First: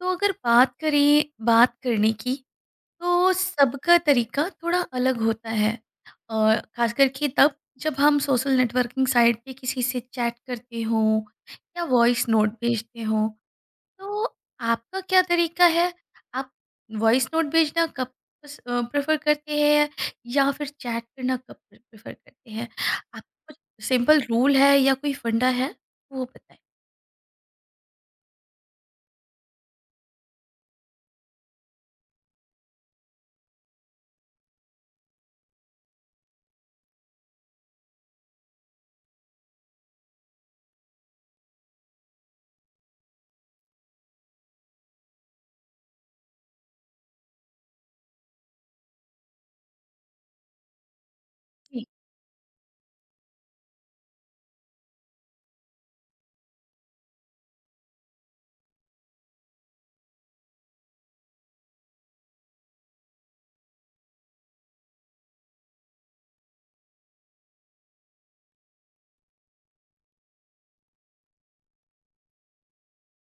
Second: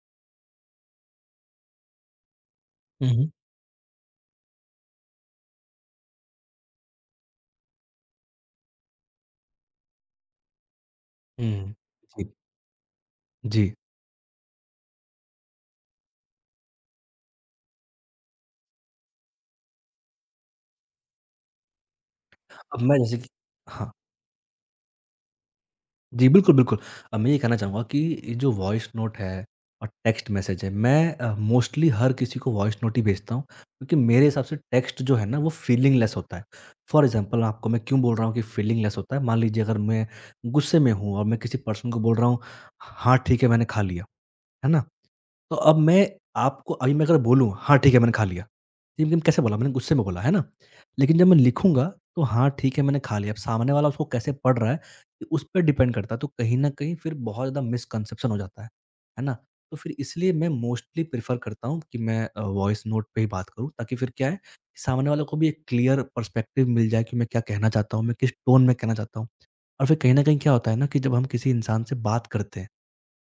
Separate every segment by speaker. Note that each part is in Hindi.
Speaker 1: तो अगर बात करने की
Speaker 2: हुँ, हुँ।
Speaker 1: तो सबका तरीका थोड़ा अलग होता है और खास करके तब जब हम सोशल नेटवर्किंग साइट पे किसी से चैट करते हो
Speaker 2: हुँ।
Speaker 1: या
Speaker 2: जी,
Speaker 1: वॉइस नोट भेजते हो।
Speaker 2: जी।
Speaker 1: तो आपका क्या तरीका है? आप वॉइस नोट भेजना कब प्रेफर करते हैं या फिर चैट करना कब प्रेफर करते हैं?
Speaker 2: अब मैं जैसे कि
Speaker 1: आपका कुछ
Speaker 2: हाँ,
Speaker 1: सिंपल रूल है या कोई फंडा है, वो
Speaker 2: जी, बिल्कुल,
Speaker 1: बताएं।
Speaker 2: बिल्कुल। अब मैं ये कहना चाहूँगा कि ये जो वॉइस नोट है और टेक्स्ट मैसेज है, मैं मोस्टली हर किसी को वॉइस नोट ही भेजता हूँ, क्योंकि मेरे हिसाब से टेक्स्ट जो है ना, वो फीलिंग लेस होता है। फ़ॉर एग्ज़ाम्पल आपको मैं क्यों बोल रहा हूँ कि फीलिंग लेस होता है, मान लीजिए अगर मैं गुस्से में हूँ और मैं किसी पर्सन को बोल रहा हूँ, "हाँ, ठीक है, मैंने खा लिया।" है ना? तो अब मैं आपको अभी मैं अगर बोलूँ, "हाँ, ठीक है, मैंने खा लिया।" लेकिन कैसे बोला? मैंने गुस्से में बोला, है ना? लेकिन जब मैं
Speaker 1: जी,
Speaker 2: लिखूँगा तो "हाँ, ठीक है, मैंने खा लिया।" अब सामने वाला उसको कैसे पढ़ रहा है, ये उस पे डिपेंड करता है। तो कहीं न कहीं फिर बहुत ज़्यादा मिसकंसेप्शन हो जाता है ना? तो फिर इसलिए मैं मोस्टली प्रेफ़र करता हूँ कि मैं वॉइस नोट पे ही बात करूँ ताकि फिर क्या है, कि सामने वाले को भी एक क्लियर पर्सपेक्टिव मिल जाए कि मैं क्या कहना चाहता हूँ, मैं किस टोन में कहना चाहता हूँ। और फिर कहीं न कहीं क्या होता है ना कि जब हम किसी इंसान से बात करते हैं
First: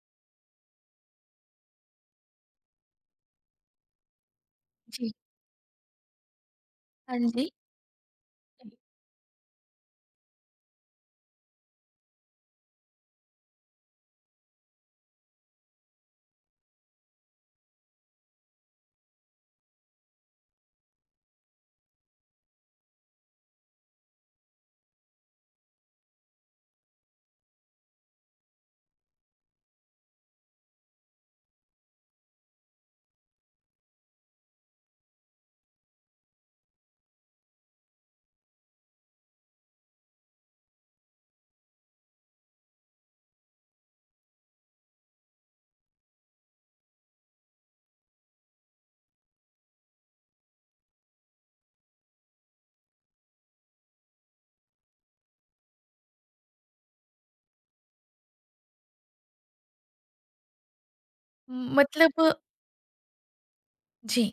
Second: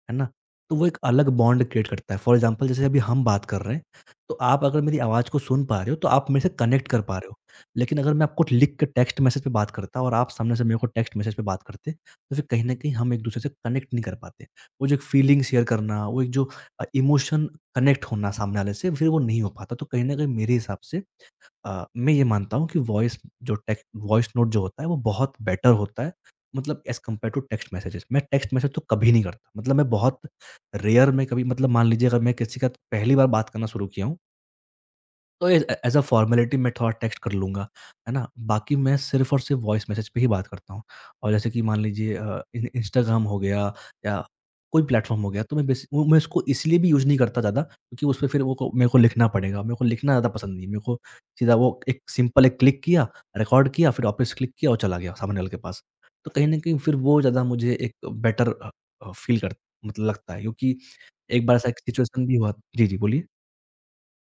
Speaker 2: है ना? तो वो एक अलग बॉन्ड क्रिएट करता है। फॉर एग्ज़ाम्पल जैसे अभी हम बात कर रहे हैं, तो आप अगर मेरी
Speaker 1: जी।
Speaker 2: आवाज़ को सुन पा रहे हो, तो आप मेरे से कनेक्ट कर
Speaker 1: हाँ
Speaker 2: पा रहे हो।
Speaker 1: जी।
Speaker 2: लेकिन अगर मैं आपको लिख के टेक्स्ट मैसेज पे बात करता और आप सामने से मेरे को टेक्स्ट मैसेज पे बात करते, तो फिर कहीं न कहीं हम एक-दूसरे से कनेक्ट नहीं कर पाते। वो जो एक फीलिंग शेयर करना, वो एक जो इमोशन कनेक्ट होना सामने वाले से, फिर वो नहीं हो पाता। तो कहीं न कहीं मेरे हिसाब से मैं ये मानता हूँ कि जो टेक वॉइस नोट जो होता है, वो बहुत बेटर होता है, मतलब as compare to text messages. मैं टेक्स्ट मैसेज तो कभी नहीं करता, मतलब मैं बहुत रेयर में कभी मतलब मान लीजिए अगर मैं किसी के साथ पहली बार बात करना शुरू किया हूँ, तो एज एज अ फॉर्मेलिटी मैं थोड़ा टेक्स्ट कर लूँगा, है ना? बाकी मैं सिर्फ़ और सिर्फ़ वॉइस मैसेज पे ही बात करता हूँ और जैसे कि मान लीजिए इन इंस्टाग्राम हो गया या कोई प्लेटफ़ॉर्म हो गया तो मैं बेस वो मैं इसको इसलिए भी यूज़ नहीं करता ज़्यादा क्योंकि उसपे फिर वो को मेरे को लिखना पड़ेगा। मेरे को लिखना ज़्यादा पसंद नहीं है। मेरे को सीधा वो एक सिंपल एक क्लिक किया, रिकॉर्ड किया, फिर वापस क्लिक किया और चला गया सामने वाले के पास। तो कहीं न कहीं फिर वो ज़्यादा मुझे एक बेटर फ़ील कर मतलब लगता है क्योंकि एक बार ऐसा
Speaker 1: म-
Speaker 2: एक
Speaker 1: मतलब
Speaker 2: सिचुएशन भी हुआ जी, जी, बोलिए?
Speaker 1: जी,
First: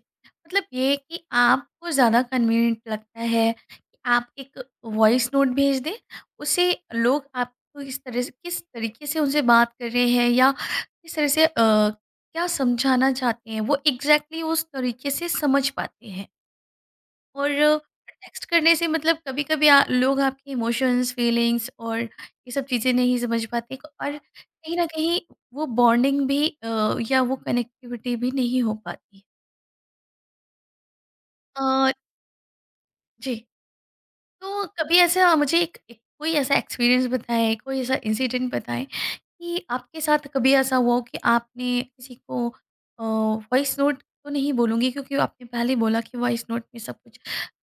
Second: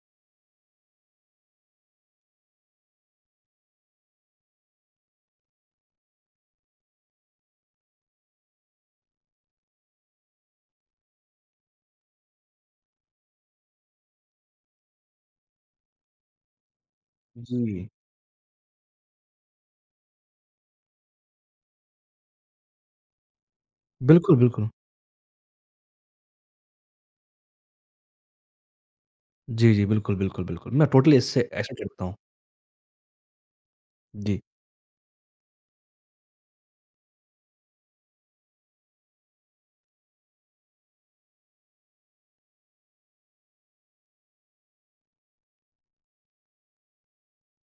Speaker 1: मतलब ये कि आपको ज़्यादा कन्वीनिएंट लगता है कि आप एक वॉइस नोट भेज दें? उससे लोग आपको इस तरह से, किस तरीके से उनसे बात कर रहे हैं या किस तरह से क्या समझाना चाहते हैं, वो एग्जैक्टली exactly उस तरीके से समझ पाते हैं। और
Speaker 2: जी।
Speaker 1: टेक्स्ट करने से मतलब कभी कभी लोग आपके इमोशंस, फीलिंग्स और ये सब चीज़ें नहीं समझ पाते और
Speaker 2: बिल्कुल, बिल्कुल।
Speaker 1: कहीं ना कहीं वो बॉन्डिंग भी या वो कनेक्टिविटी भी नहीं हो पाती।
Speaker 2: जी, जी। बिल्कुल, बिल्कुल, बिल्कुल। मैं टोटली इससे एग्री
Speaker 1: अ,
Speaker 2: करता हूँ।
Speaker 1: जी।
Speaker 2: जी।
Speaker 1: तो कभी ऐसा मुझे एक कोई ऐसा एक्सपीरियंस बताएं, कोई ऐसा इंसिडेंट बताएं, कि आपके साथ कभी ऐसा हुआ हो कि आपने किसी को वॉइस नोट तो नहीं बोलूँगी क्योंकि आपने पहले बोला कि वॉइस नोट में सब कुछ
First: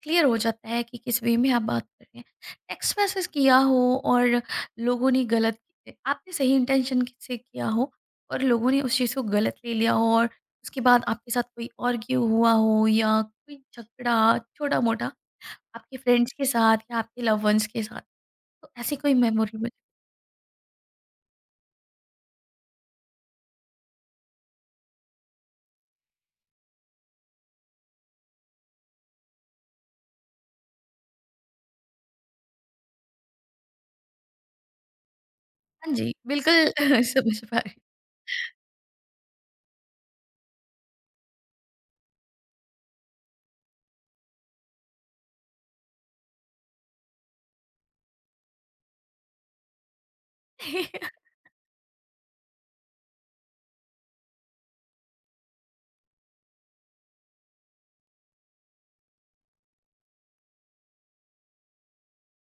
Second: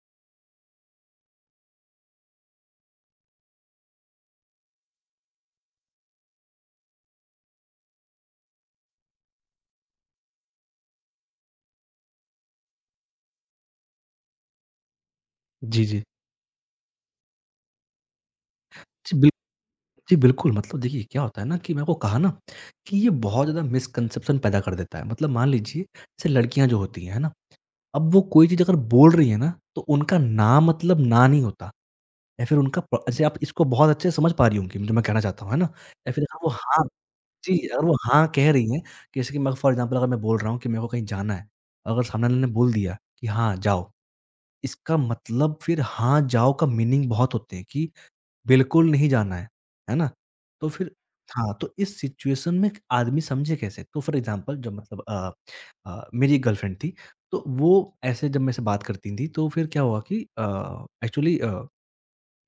Speaker 1: क्लियर हो जाता है कि किस वे में आप बात कर रहे हैं। टेक्स्ट मैसेज किया हो और लोगों ने गलत आपने सही इंटेंशन से किया हो और लोगों ने उस चीज़ को गलत ले लिया हो और उसके बाद आपके साथ कोई आर्ग्यू हुआ हो या कोई झगड़ा छोटा मोटा
Speaker 2: जी,
Speaker 1: आपके
Speaker 2: जी।
Speaker 1: फ्रेंड्स के साथ या आपके लव वंस के साथ, तो ऐसी कोई
Speaker 2: जी, बिल
Speaker 1: मेमोरी मुझे।
Speaker 2: जी, बिल्कुल मतलब देखिए क्या होता है ना कि मैं आपको कहा ना कि ये बहुत ज़्यादा मिसकंसेप्शन पैदा कर देता है। मतलब मान लीजिए जैसे लड़कियाँ जो होती हैं, है ना? अब वो कोई चीज़ अगर बोल रही है ना तो उनका ना मतलब ना नहीं होता या फिर उनका प जैसे आप इसको बहुत अच्छे से समझ पा रही होंगी जो मैं कहना चाहता हूँ, है ना?
Speaker 1: हाँ जी,
Speaker 2: या फिर वो
Speaker 1: बिल्कुल
Speaker 2: हाँ
Speaker 1: समझ
Speaker 2: जी,
Speaker 1: पा रही।
Speaker 2: अगर वो हाँ कह रही हैं जैसे कि मैं फॉर एग्ज़ाम्पल अगर मैं बोल रहा हूँ कि मेरे को कहीं जाना है, अगर सामने वाले ने बोल दिया कि हाँ, जाओ। इसका मतलब फिर हाँ, जाओ का मीनिंग बहुत होते हैं कि बिल्कुल नहीं जाना है ना? तो फिर हाँ, तो इस सिचुएशन में आदमी समझे कैसे? तो फॉर एग्ज़ाम्पल जब मतलब मेरी एक गर्लफ्रेंड थी, तो वो ऐसे जब मेरे से बात करती थी, तो फिर क्या हुआ कि एक्चुअली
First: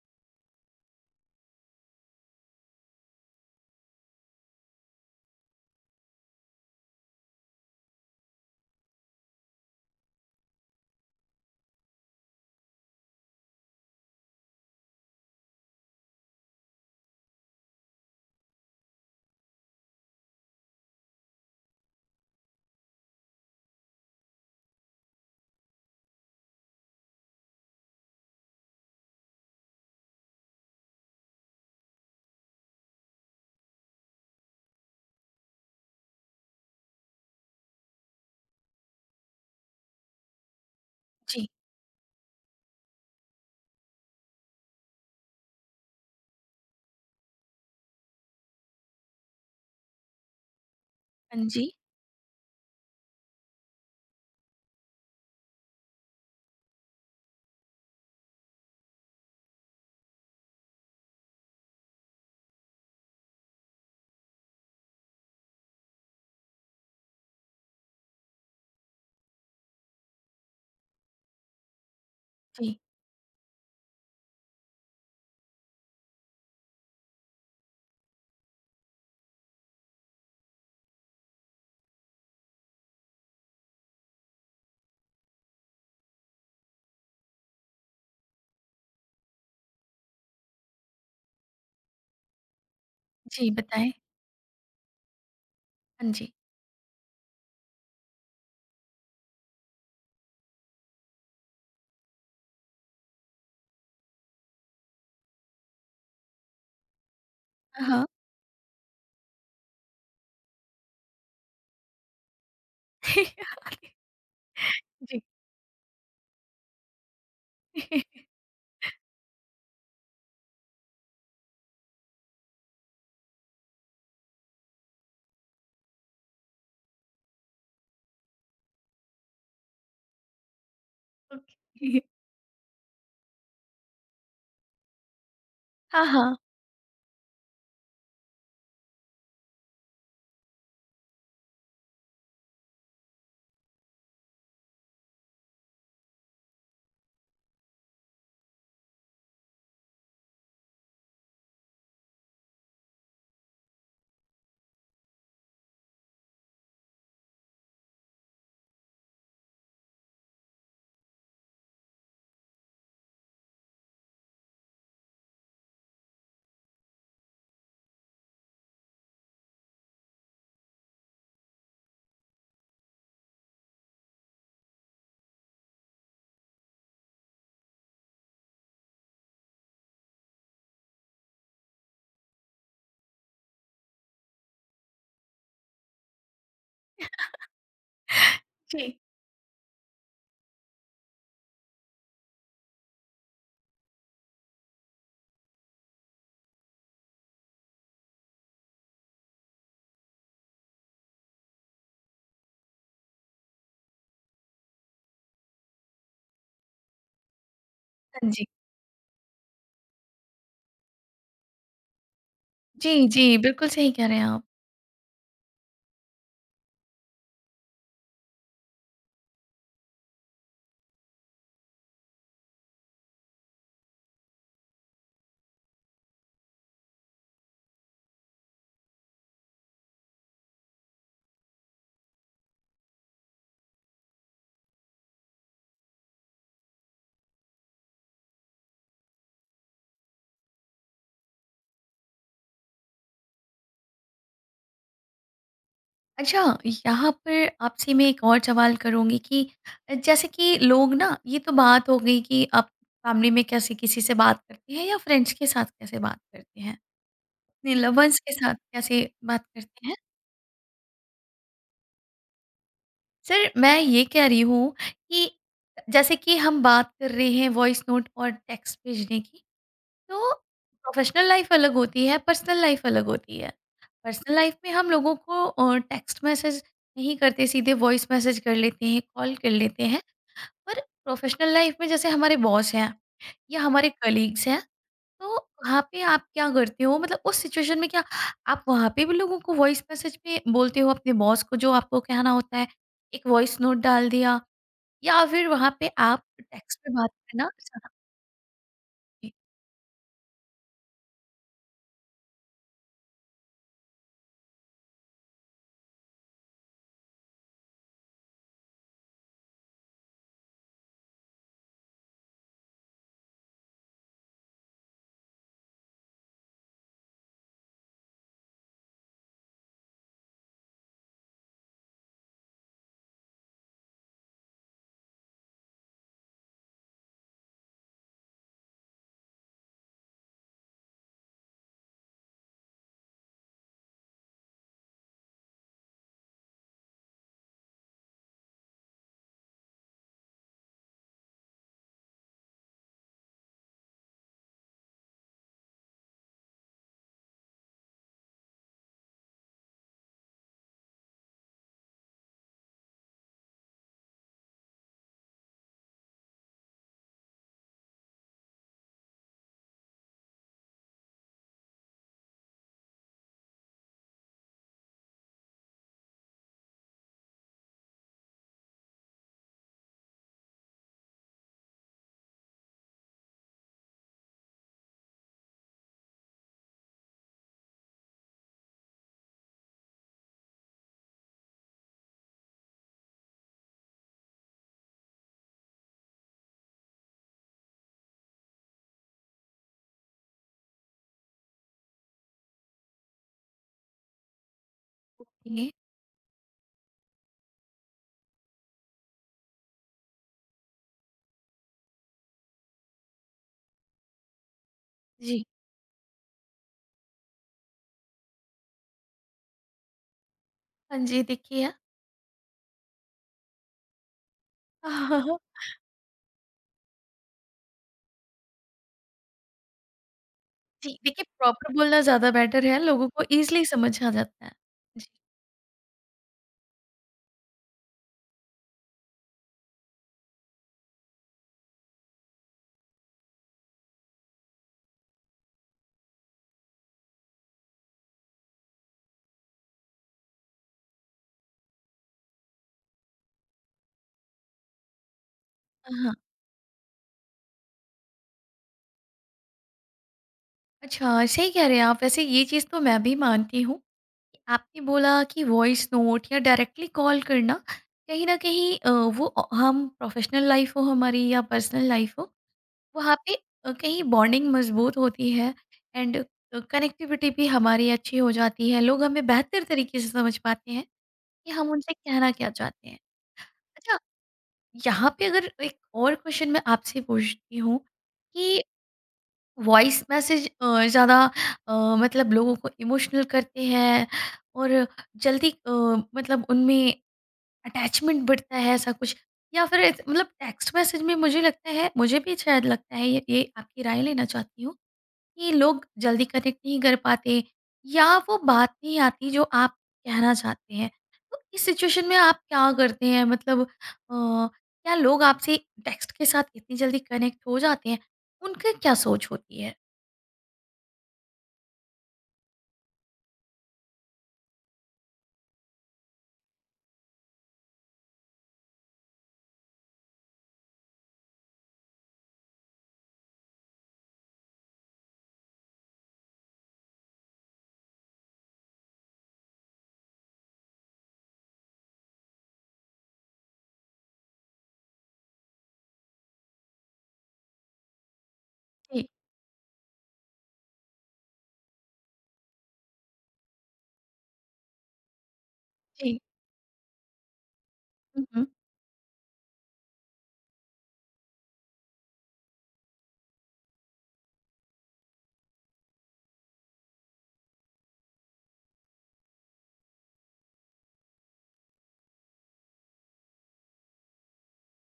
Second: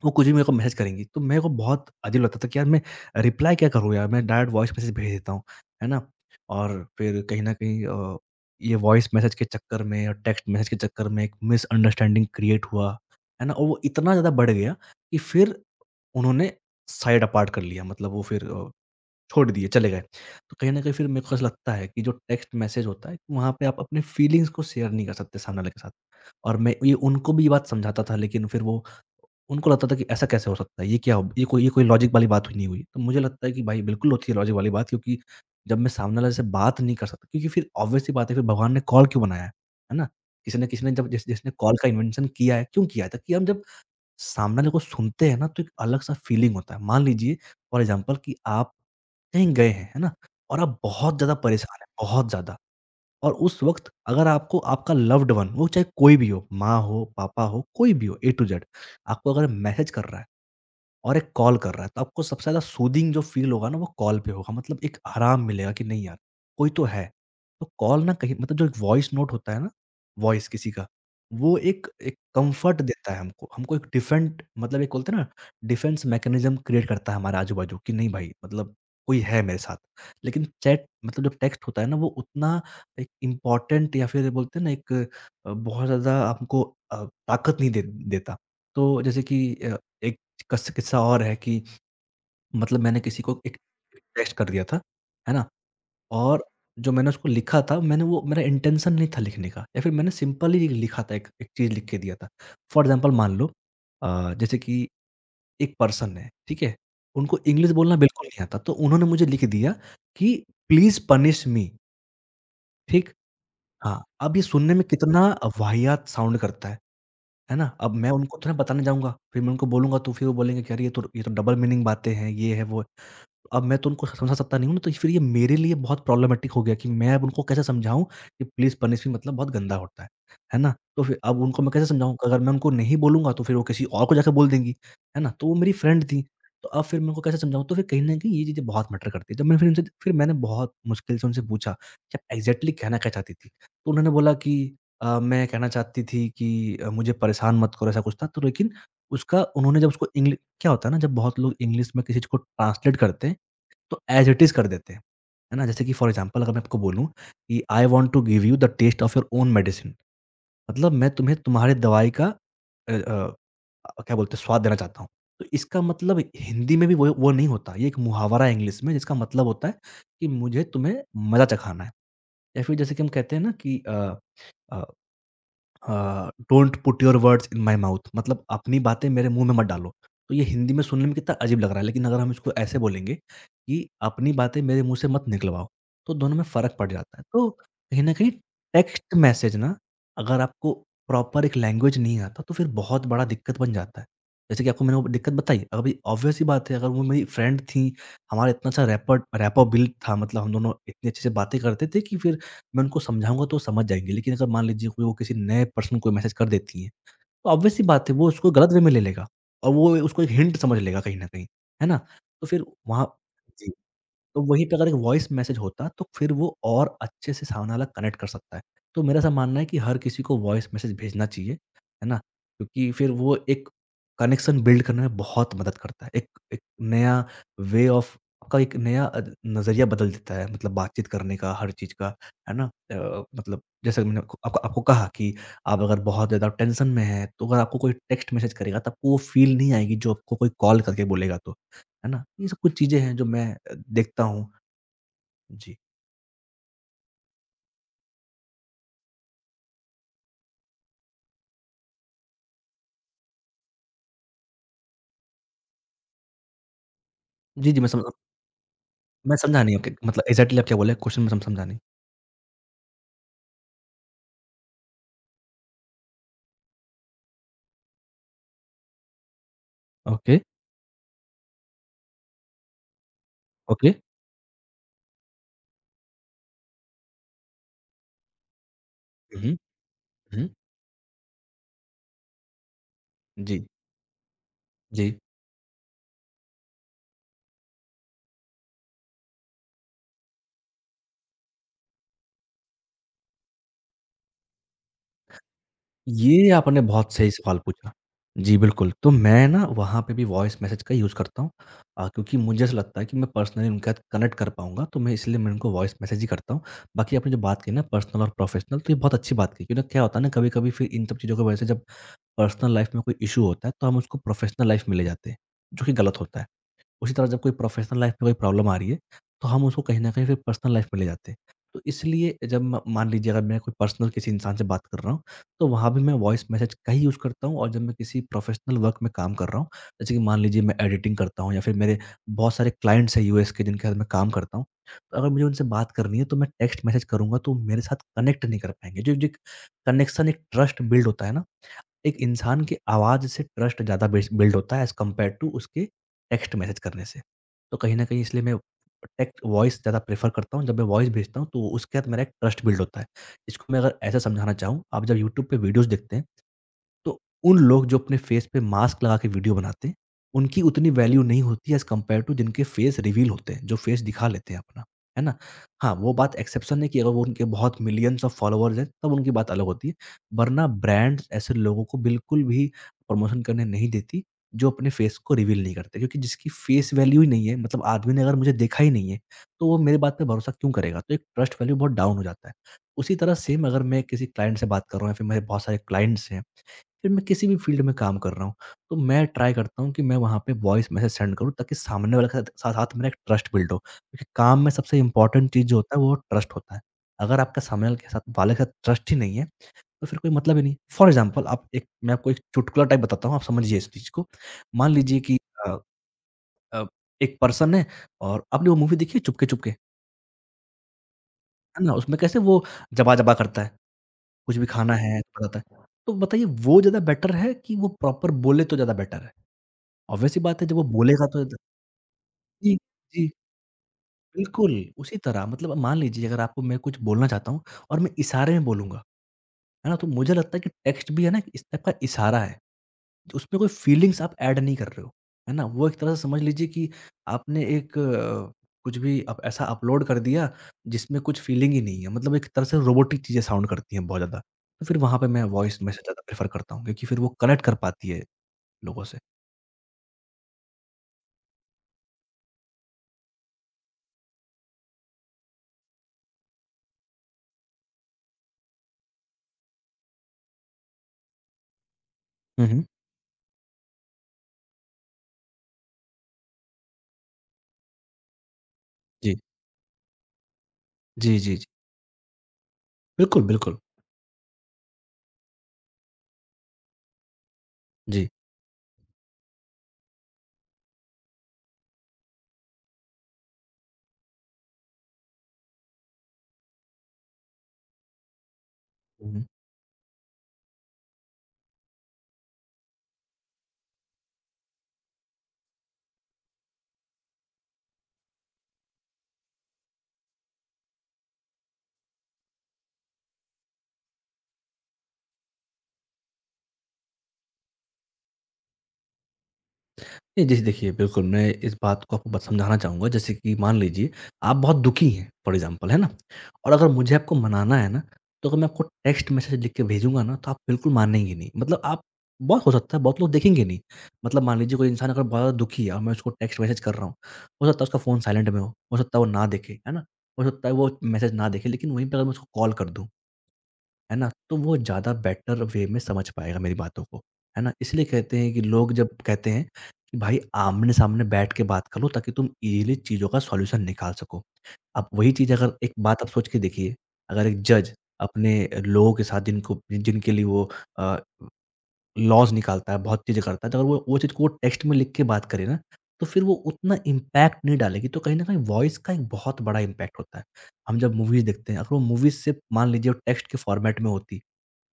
Speaker 2: वो कुछ भी मेरे को मैसेज करेंगी, तो मेरे को बहुत अजीब लगता था कि यार मैं रिप्लाई क्या करूँ यार? मैं डायरेक्ट वॉइस मैसेज भेज देता हूँ, है ना? और फिर कहीं न कहीं ये वॉइस मैसेज के चक्कर में और टेक्स्ट मैसेज के चक्कर में एक मिसअंडरस्टैंडिंग क्रिएट हुआ, है ना? और वो इतना ज़्यादा बढ़ गया कि फिर उन्होंने साइड अपार्ट कर लिया मतलब वो फिर छोड़ दिए, चले गए। तो कहीं न कहीं फिर मेरे को ऐसा लगता है कि जो टेक्स्ट मैसेज होता है, वहाँ पे आप अपने फीलिंग्स को शेयर नहीं कर सकते सामने वाले के साथ। और मैं ये उनको भी ये बात समझाता था लेकिन फिर वो उनको लगता था कि ऐसा कैसे हो सकता है? ये क्या हो ये कोई लॉजिक वाली बात हुई नहीं हुई। तो मुझे लगता है कि भाई बिल्कुल होती है लॉजिक वाली बात क्योंकि जब मैं सामने वाले से बात नहीं कर सकता क्योंकि फिर ऑब्वियस सी बात है फिर भगवान ने कॉल क्यों बनाया है? है ना? किसी ने जब जिस
Speaker 1: जी,
Speaker 2: जिसने कॉल का इन्वेंशन किया है, क्यों किया है? ताकि हम जब सामने वाले को सुनते हैं ना तो एक अलग-सा फीलिंग होता है। मान लीजिए फॉर एग्ज़ाम्पल कि आप कहीं गए हैं, है ना? और आप बहुत ज़्यादा
Speaker 1: हाँ जी,
Speaker 2: परेशान हैं, बहुत ज़्यादा और उस वक़्त अगर आपको आपका लव्ड वन वो चाहे कोई भी हो, माँ हो, पापा हो, कोई भी हो ए टू ज़ेड आपको अगर मैसेज कर रहा है और एक कॉल कर रहा है, तो आपको सबसे ज़्यादा सूदिंग जो फ़ील होगा ना वो कॉल पे होगा। मतलब एक आराम मिलेगा कि नहीं यार, कोई तो है। तो कॉल ना कहीं मतलब जो एक वॉइस नोट होता है ना, वॉइस किसी का, वो एक एक
Speaker 1: जी,
Speaker 2: कम्फ़र्ट देता है हमको। हमको एक डिफेंट मतलब एक बोलते हैं ना डिफेंस मैकेनिज़्म क्रिएट करता है हमारे आजू-बाजू कि नहीं भाई मतलब कोई है मेरे साथ। लेकिन चैट मतलब जो टेक्स्ट होता है ना वो उतना एक इम्पोर्टेंट या फिर बोलते हैं ना एक बहुत ज़्यादा हमको ताकत नहीं दे देता। तो जैसे कि एक कस किस्सा और है कि मतलब मैंने किसी को
Speaker 1: जी,
Speaker 2: एक
Speaker 1: बताएँ?
Speaker 2: टेक्स्ट कर दिया था, है ना?
Speaker 1: हाँ जी।
Speaker 2: और जो मैंने उसको लिखा था मैंने वो मेरा इंटेंशन नहीं था लिखने का या फिर मैंने सिंपल ही लिखा था एक एक चीज़ लिख के दिया था। फॉर एग्ज़ाम्पल मान लो जैसे कि एक पर्सन है, ठीक है? उनको इंग्लिश बोलना
Speaker 1: हाँ,
Speaker 2: बिल्कुल नहीं आता तो उन्होंने मुझे लिख दिया कि प्लीज़ पनिश मी, ठीक?
Speaker 1: हाँ।
Speaker 2: हाँ, अब ये सुनने में
Speaker 1: जी।
Speaker 2: कितना वाहियात साउंड करता है ना? अब मैं उनको थोड़ा बताने जाऊँगा, फिर मैं उनको बोलूँगा तो फिर वो बोलेंगे कि अरे! ये तो डबल मीनिंग बातें हैं, ये है, वो है। अब मैं तो उनको समझा सकता नहीं हूँ ना, तो फिर ये मेरे लिए बहुत प्रॉब्लमेटिक हो गया कि मैं अब उनको कैसे समझाऊँ कि प्लीज़ पनिशमेंट मतलब बहुत गंदा होता है। है ना? तो फिर अब उनको मैं कैसे
Speaker 1: ओके।
Speaker 2: समझाऊँ? अगर मैं उनको नहीं बोलूँगा तो फिर वो किसी और को जाके बोल देंगी। है ना? तो वो मेरी
Speaker 1: हाँ,
Speaker 2: फ्रेंड थी,
Speaker 1: हाँ,
Speaker 2: तो अब फिर मैं उनको कैसे समझाऊँ? तो फिर कहीं न कहीं ये चीज़ें बहुत मैटर करती है। जब मैंने फिर उनसे फिर मैंने बहुत मुश्किल से उनसे पूछा कि आप एग्ज़ैक्टली कहना क्या चाहती थी? तो उन्होंने बोला कि मैं कहना चाहती थी कि मुझे परेशान मत करो ऐसा कुछ था। तो लेकिन उसका उन्होंने जब उसको इंग्लि क्या होता है ना जब बहुत लोग इंग्लिश में किसी चीज़ को ट्रांसलेट करते हैं तो एज़ इट इज़ कर देते हैं, है ना? जैसे कि फॉर एग्ज़ाम्पल अगर मैं आपको बोलूँ कि I want to give you the test of your own medicine. मतलब मैं तुम्हें तुम्हारे दवाई का अ अ, क्या बोलते हैं, स्वाद देना चाहता हूँ। तो इसका मतलब हिंदी में भी वो नहीं होता। ये एक मुहावरा है इंग्लिश में जिसका मतलब होता है कि मुझे तुम्हें मज़ा चखाना है। या फिर जैसे कि हम कहते हैं ना कि uh don't put your words in my mouth. मतलब अपनी बातें मेरे मुंह में मत डालो। तो ये हिंदी में सुनने में कितना अजीब लग रहा है, लेकिन अगर हम इसको ऐसे बोलेंगे कि अपनी बातें मेरे मुँह से मत निकलवाओ, तो दोनों में फ़र्क पड़ जाता है। तो कहीं न कहीं
Speaker 1: जी,
Speaker 2: टेक्स्ट मैसेज ना, अगर आपको प्रॉपर एक लैंग्वेज नहीं आता, तो फिर बहुत बड़ा दिक्कत बन जाता है। जैसे कि आपको मैंने वो दिक्कत बताई, अब ये ऑब्वियस सी बात है, अगर वो मेरी फ्रेंड थी, हमारा इतना अच्छा रैपर रैपर बिल्ड था, मतलब हम दोनों इतनी अच्छे से बातें करते थे कि फिर मैं उनको समझाऊँगा तो वो समझ जाएँगे। लेकिन अगर मान लीजिए कोई वो किसी नए पर्सन को मैसेज कर देती हैं, तो ऑब्वियस सी बात है, वो
Speaker 1: हाँ जी।
Speaker 2: उसको गलत वे में ले लेगा और वो उसको एक हिंट समझ लेगा कहीं न कहीं, है ना? तो फिर
Speaker 1: जी,
Speaker 2: वहाँ।
Speaker 1: जी, बिल्कुल
Speaker 2: जी।
Speaker 1: सही कह रहे हैं
Speaker 2: तो
Speaker 1: आप।
Speaker 2: वहीं पे अगर एक वॉइस मैसेज होता, तो फिर वो और अच्छे से सामने वाला कनेक्ट कर सकता है। तो मेरा ऐसा मानना है कि हर किसी को वॉइस मैसेज भेजना चाहिए, है ना? क्योंकि फिर वो एक कनेक्शन बिल्ड करने में बहुत मदद करता है। एक एक नया वे ऑफ, आपका एक नया नज़रिया बदल देता है, मतलब बातचीत करने का, हर चीज़ का, है ना? मतलब जैसे मैंने आपको आपको आपको कहा कि आप अगर बहुत ज़्यादा टेंशन में हैं, तो अगर आपको कोई टेक्स्ट मैसेज करेगा, तो आपको वो फ़ील नहीं आएगी जो आपको कोई कॉल करके बोलेगा तो। है ना? ये सब कुछ चीज़ें हैं जो मैं देखता हूँ। जी।
Speaker 1: अच्छा, यहाँ पर आपसे मैं एक और सवाल करूँगी कि जैसे कि लोग ना, ये तो बात हो गई कि आप फैमिली में कैसे किसी से बात करते हैं या फ्रेंड्स के साथ कैसे बात करते हैं?
Speaker 2: जी,
Speaker 1: अपने
Speaker 2: जी,
Speaker 1: लव वंस के साथ कैसे
Speaker 2: मैं
Speaker 1: बात
Speaker 2: समझा नहीं
Speaker 1: करते
Speaker 2: आपके
Speaker 1: हैं?
Speaker 2: मतलब, एग्ज़ैक्टली आप क्या बोले क्वेश्चन में, सम समझा नहीं।
Speaker 1: सर, मैं ये कह रही हूँ कि जैसे कि हम बात कर रहे हैं वॉइस नोट और टेक्स्ट भेजने की, तो
Speaker 2: ओके,
Speaker 1: प्रोफ़ेशनल लाइफ़ अलग होती है, पर्सनल लाइफ़ अलग होती है।
Speaker 2: ओके।
Speaker 1: पर्सनल लाइफ़ में हम लोगों को टेक्स्ट मैसेज नहीं करते, सीधे वॉइस मैसेज कर लेते हैं, कॉल
Speaker 2: हुँ,
Speaker 1: कर लेते हैं।
Speaker 2: हुँ। हुँ।
Speaker 1: पर प्रोफ़ेशनल लाइफ़ में जैसे हमारे बॉस हैं या
Speaker 2: जी,
Speaker 1: हमारे कलीग्स हैं,
Speaker 2: जी।
Speaker 1: तो वहाँ पे आप क्या करते हो? मतलब उस सिचुएशन में क्या आप वहाँ पे भी लोगों को वॉइस मैसेज में बोलते हो? अपने बॉस को जो आपको कहना होता है, एक वॉइस नोट डाल दिया? या फिर वहाँ पे आप
Speaker 2: ये
Speaker 1: टेक्स्ट
Speaker 2: आपने
Speaker 1: पे बात
Speaker 2: बहुत सही
Speaker 1: करना
Speaker 2: सवाल
Speaker 1: चाहेंगे?
Speaker 2: पूछा। जी, बिल्कुल। तो मैं ना वहाँ पे भी वॉइस मैसेज का यूज़ करता हूँ, क्योंकि मुझे ऐसा लगता है कि मैं पर्सनली उनके साथ कनेक्ट कर पाऊँगा, तो मैं, इसलिए मैं उनको वॉइस मैसेज ही करता हूँ। बाकी आपने जो बात कही ना, पर्सनल और प्रोफेशनल, तो ये बहुत अच्छी बात कही, क्योंकि क्या होता है ना, कभी-कभी फिर इन सब चीज़ों की वजह से जब पर्सनल लाइफ़ में कोई इश्यू होता है, तो हम उसको प्रोफेशनल लाइफ़ में ले जाते हैं, जो कि गलत होता है। उसी तरह जब कोई प्रोफेशनल लाइफ में कोई प्रॉब्लम आ रही है, तो हम उसको कहीं न कहीं फिर पर्सनल लाइफ में ले जाते हैं। तो इसलिए जब म मान लीजिए, अगर मैं कोई पर्सनल किसी इंसान से बात कर रहा हूँ, तो वहाँ भी मैं वॉइस मैसेज का ही यूज़ करता हूँ। और जब मैं किसी प्रोफेशनल वर्क में काम कर रहा हूँ, जैसे कि मान लीजिए मैं एडिटिंग करता हूँ, या फिर मेरे बहुत सारे क्लाइंट्स हैं यूएस के, जिनके साथ मैं काम करता हूँ। तो अगर मुझे उनसे बात करनी है तो मैं टेक्स्ट मैसेज करूँगा तो मेरे साथ कनेक्ट नहीं कर पाएँगे। जो जो एक कनेक्शन, एक ट्रस्ट बिल्ड होता है ना, एक इंसान की आवाज़ से ट्रस्ट ज़्यादा बिस बिल्ड होता है, एज़ कम्पेयर टू उसके टेक्स्ट मैसेज करने से। तो कहीं न कहीं इसलिए मैं टेक्स्ट, वॉइस ज़्यादा प्रेफ़र करता हूँ। जब मैं वॉइस भेजता हूँ, तो उसके साथ मेरा एक ट्रस्ट बिल्ड होता है। इसको मैं अगर ऐसा समझाना चाहूँ, आप जब यूट्यूब पे वीडियोज़ देखते हैं, तो उन लोग जो अपने फेस पे मास्क लगा के वीडियो बनाते हैं, उनकी उतनी वैल्यू नहीं होती एज़ कंपेयर टू जिनके फेस रिवील होते हैं, जो फेस दिखा लेते हैं अपना, है ना? हाँ, वो बात एक्सेप्शन है कि अगर वो उनके बहुत मिलियंस ऑफ फॉलोवर्स हैं, तब उनकी बात अलग होती है। वरना ब्रांड्स ऐसे लोगों को बिल्कुल भी प्रमोशन करने नहीं देती, जो अपने फेस को रिवील नहीं करते, क्योंकि जिसकी फेस वैल्यू ही नहीं है, मतलब आदमी ने अगर मुझे देखा ही नहीं है, तो वो मेरी बात पे भरोसा क्यों करेगा? तो एक ट्रस्ट वैल्यू बहुत डाउन हो जाता है। उसी तरह सेम, अगर मैं किसी क्लाइंट से बात कर रहा हूँ, या फिर मेरे बहुत सारे क्लाइंट्स हैं, फिर मैं किसी भी फ़ील्ड में काम कर रहा हूँ, तो मैं ट्राई करता हूँ कि मैं वहाँ पे वॉइस मैसेज सेंड करूँ, ताकि सामने वाले के साथ साथ साथ मेरा एक ट्रस्ट बिल्ड हो। क्योंकि काम में सबसे इम्पोर्टेंट चीज़ जो होता है, वो ट्रस्ट होता है। अगर आपका सामने वाले के साथ ट्रस्ट ही नहीं है, तो फिर कोई मतलब ही नहीं। फ़ॉर एग्ज़ाम्पल आप एक मैं आपको एक चुटकुला टाइप बताता हूँ, आप समझिए इस चीज़ को। मान लीजिए कि
Speaker 1: जी।
Speaker 2: अ अ, एक पर्सन है, और आपने वो मूवी देखी है, चुपके चुपके,
Speaker 1: हाँ जी, देखिए।
Speaker 2: है ना? उसमें कैसे वो जबा-जबा करता है, कुछ भी खाना है तो बताता है। तो बताइए, वो ज़्यादा बेटर है कि वो प्रॉपर बोले तो ज़्यादा बेटर है? ऑब्वियस सी बात है, जब वो
Speaker 1: जी, देखिए,
Speaker 2: बोलेगा तो द।
Speaker 1: प्रॉपर बोलना ज़्यादा बेटर
Speaker 2: जी,
Speaker 1: है, लोगों को
Speaker 2: जी,
Speaker 1: ईज़िली समझ आ जाता है।
Speaker 2: बिल्कुल।
Speaker 1: जी।
Speaker 2: उसी तरह मतलब, अब मान लीजिए अगर आपको मैं कुछ बोलना चाहता हूँ, और मैं इशारे में बोलूँगा, है ना? तो मुझे लगता है कि टेक्स्ट भी है ना, इस टाइप का इशारा है, उसमें कोई फीलिंग्स आप ऐड नहीं कर रहे हो, है ना? वो एक तरह से समझ लीजिए कि आपने एक कुछ भी अप ऐसा अपलोड कर दिया जिसमें कुछ फीलिंग ही नहीं है, मतलब एक तरह से रोबोटिक चीज़ें साउंड करती हैं बहुत ज़्यादा। तो फिर वहाँ पे मैं वॉइस मैसेज
Speaker 1: हाँ,
Speaker 2: ज़्यादा प्रेफ़र करता हूँ, क्योंकि फिर वो कनेक्ट कर पाती है लोगों से।
Speaker 1: अच्छा, सही कह रहे हैं आप। वैसे ये चीज़ तो मैं भी मानती हूँ कि आपने बोला कि वॉइस नोट या डायरेक्टली कॉल करना कहीं न कहीं, वो हम प्रोफ़ेशनल लाइफ़ हो हमारी या पर्सनल लाइफ़ हो,
Speaker 2: हुँ, हुँ।
Speaker 1: वहाँ पे कहीं बॉन्डिंग मजबूत होती है एंड कनेक्टिविटी भी हमारी अच्छी हो जाती है, लोग हमें
Speaker 2: जी।
Speaker 1: बेहतर तरीके से समझ पाते हैं
Speaker 2: जी,
Speaker 1: कि
Speaker 2: जी, जी।
Speaker 1: हम उनसे कहना क्या चाहते हैं।
Speaker 2: बिल्कुल, बिल्कुल।
Speaker 1: अच्छा, यहाँ पे अगर एक और क्वेश्चन मैं आपसे पूछती हूँ
Speaker 2: जी।
Speaker 1: कि वॉइस मैसेज ज़्यादा अ, मतलब लोगों को इमोशनल करते हैं और जल्दी मतलब उनमें अटैचमेंट बढ़ता है ऐसा कुछ,
Speaker 2: हुँ, हुँ।
Speaker 1: या फिर मतलब टेक्स्ट मैसेज में मुझे लगता है, मुझे भी शायद लगता है ये, आपकी राय लेना चाहती हूँ कि लोग जल्दी कनेक्ट नहीं कर पाते या वो बात नहीं आती जो आप कहना चाहते हैं। तो इस सिचुएशन में आप क्या करते हैं? मतलब क्या लोग आपसे टेक्स्ट के साथ इतनी जल्दी कनेक्ट हो जाते हैं? उनकी क्या सोच होती है?
Speaker 2: नहीं, जैसे देखिए, बिल्कुल मैं इस बात को आपको बत समझाना चाहूँगा। जैसे कि मान लीजिए आप बहुत दुखी हैं, फॉर एग्ज़ाम्पल, है ना? और अगर मुझे आपको मनाना है ना, तो अगर मैं आपको टेक्स्ट मैसेज लिख के भेजूँगा ना, तो आप बिल्कुल मानेंगे नहीं। मतलब आप बहुत हो सकता है बहुत लोग देखेंगे नहीं। मतलब मान लीजिए कोई इंसान अगर बहुत ज़्यादा दुखी है, और मैं उसको टेक्स्ट मैसेज कर रहा हूँ, हो सकता है उसका फ़ोन साइलेंट में हो सकता है वो ना देखे, है ना? हो सकता है वो मैसेज ना देखे, लेकिन वहीं पे अगर मैं उसको कॉल कर दूँ, है ना? तो वो ज़्यादा बेटर वे में समझ पाएगा मेरी बातों को, है ना? इसलिए कहते हैं कि लोग
Speaker 1: जी।
Speaker 2: जब कहते हैं कि भाई आमने-सामने बैठ के बात करो, ताकि तुम ईज़िली चीज़ों का सॉल्यूशन निकाल सको। अब वही चीज़, अगर एक
Speaker 1: जी।
Speaker 2: बात आप सोच के देखिए, अगर एक जज
Speaker 1: मम्म।
Speaker 2: अपने लोगों के साथ, जिनको जिनके लिए वो अ, लॉज़ निकालता है, बहुत चीज़ें करता है, तो अगर वो वो चीज़ को वो टेक्स्ट में लिख के बात करे ना, तो फिर वो उतना इम्पैक्ट नहीं डालेगी। तो कहीं न कहीं वॉइस का एक बहुत बड़ा इम्पैक्ट होता है। हम जब मूवीज़ देखते हैं, अगर वो मूवीज़ सिर्फ़ मान लीजिए वो टेक्स्ट के फॉर्मेट में होती,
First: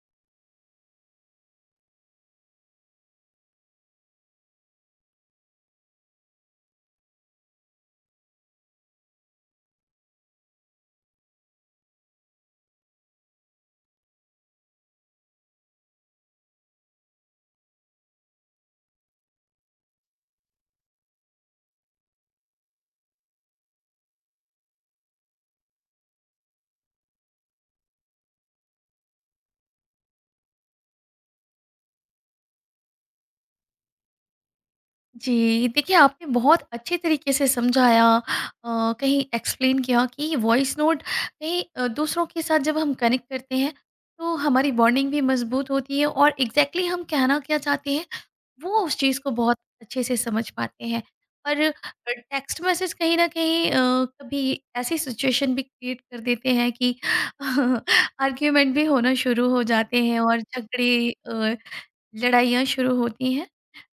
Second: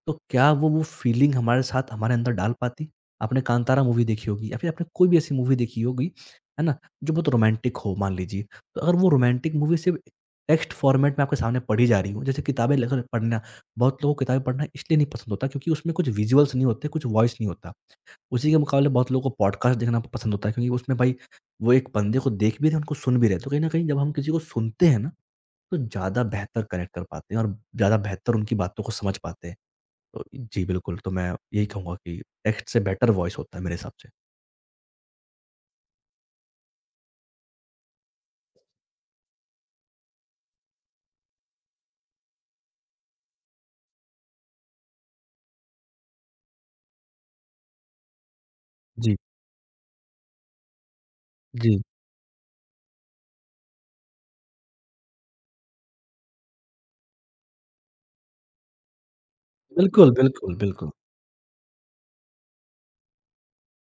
Speaker 2: तो क्या वो फीलिंग हमारे साथ, हमारे अंदर डाल पाती? आपने कांतारा मूवी देखी होगी, या फिर आपने कोई भी ऐसी मूवी देखी होगी, है ना? जो बहुत रोमांटिक हो मान लीजिए, तो अगर वो रोमांटिक मूवी सिर्फ़ टेक्स्ट फॉर्मेट में आपके सामने पढ़ी जा रही हो, जैसे किताबें लेकर पढ़ना, बहुत लोगों को किताबें पढ़ना इसलिए नहीं पसंद होता क्योंकि उसमें कुछ विज़ुअल्स नहीं होते, कुछ वॉइस नहीं होता। उसी के मुकाबले बहुत लोगों को पॉडकास्ट देखना पसंद होता है, क्योंकि उसमें भाई वो एक बंदे को देख भी रहे हैं, उनको सुन भी रहे हैं। तो कहीं न कहीं जब हम किसी को सुनते हैं ना, तो ज़्यादा बेहतर कनेक्ट कर पाते हैं, और ज़्यादा बेहतर उनकी बातों को समझ पाते हैं। तो जी, बिल्कुल, तो मैं यही कहूँगा कि टेक्स्ट से बेटर वॉइस होता है मेरे हिसाब से।
Speaker 1: जी, देखिए, आपने बहुत अच्छे तरीके से समझाया, कहीं एक्सप्लेन किया कि वॉइस नोट कहीं दूसरों के साथ जब हम कनेक्ट करते हैं तो हमारी बॉन्डिंग भी मजबूत होती है और एग्जैक्टली exactly हम कहना क्या चाहते हैं वो उस
Speaker 2: जी,
Speaker 1: चीज़ को बहुत अच्छे से समझ पाते हैं। और
Speaker 2: जी।
Speaker 1: टेक्स्ट मैसेज कहीं न कहीं कभी ऐसी सिचुएशन भी क्रिएट कर देते हैं कि आर्ग्यूमेंट भी होना शुरू हो जाते
Speaker 2: बिल्कुल,
Speaker 1: हैं और
Speaker 2: बिल्कुल, बिल्कुल।
Speaker 1: झगड़े, लड़ाइयाँ शुरू होती हैं।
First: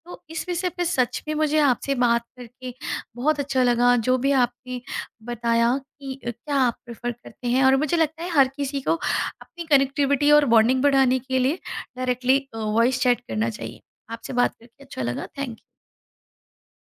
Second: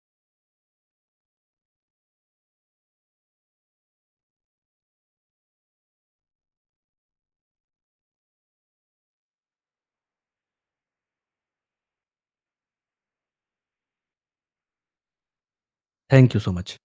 Speaker 1: तो इस विषय पे सच में मुझे आपसे बात करके बहुत अच्छा लगा। जो भी आपने बताया कि क्या आप प्रेफ़र करते हैं, और मुझे लगता है हर किसी को अपनी कनेक्टिविटी और बॉन्डिंग बढ़ाने के लिए डायरेक्टली वॉइस चैट करना चाहिए। आपसे बात करके अच्छा लगा। Thank you.
Speaker 2: Thank you so much.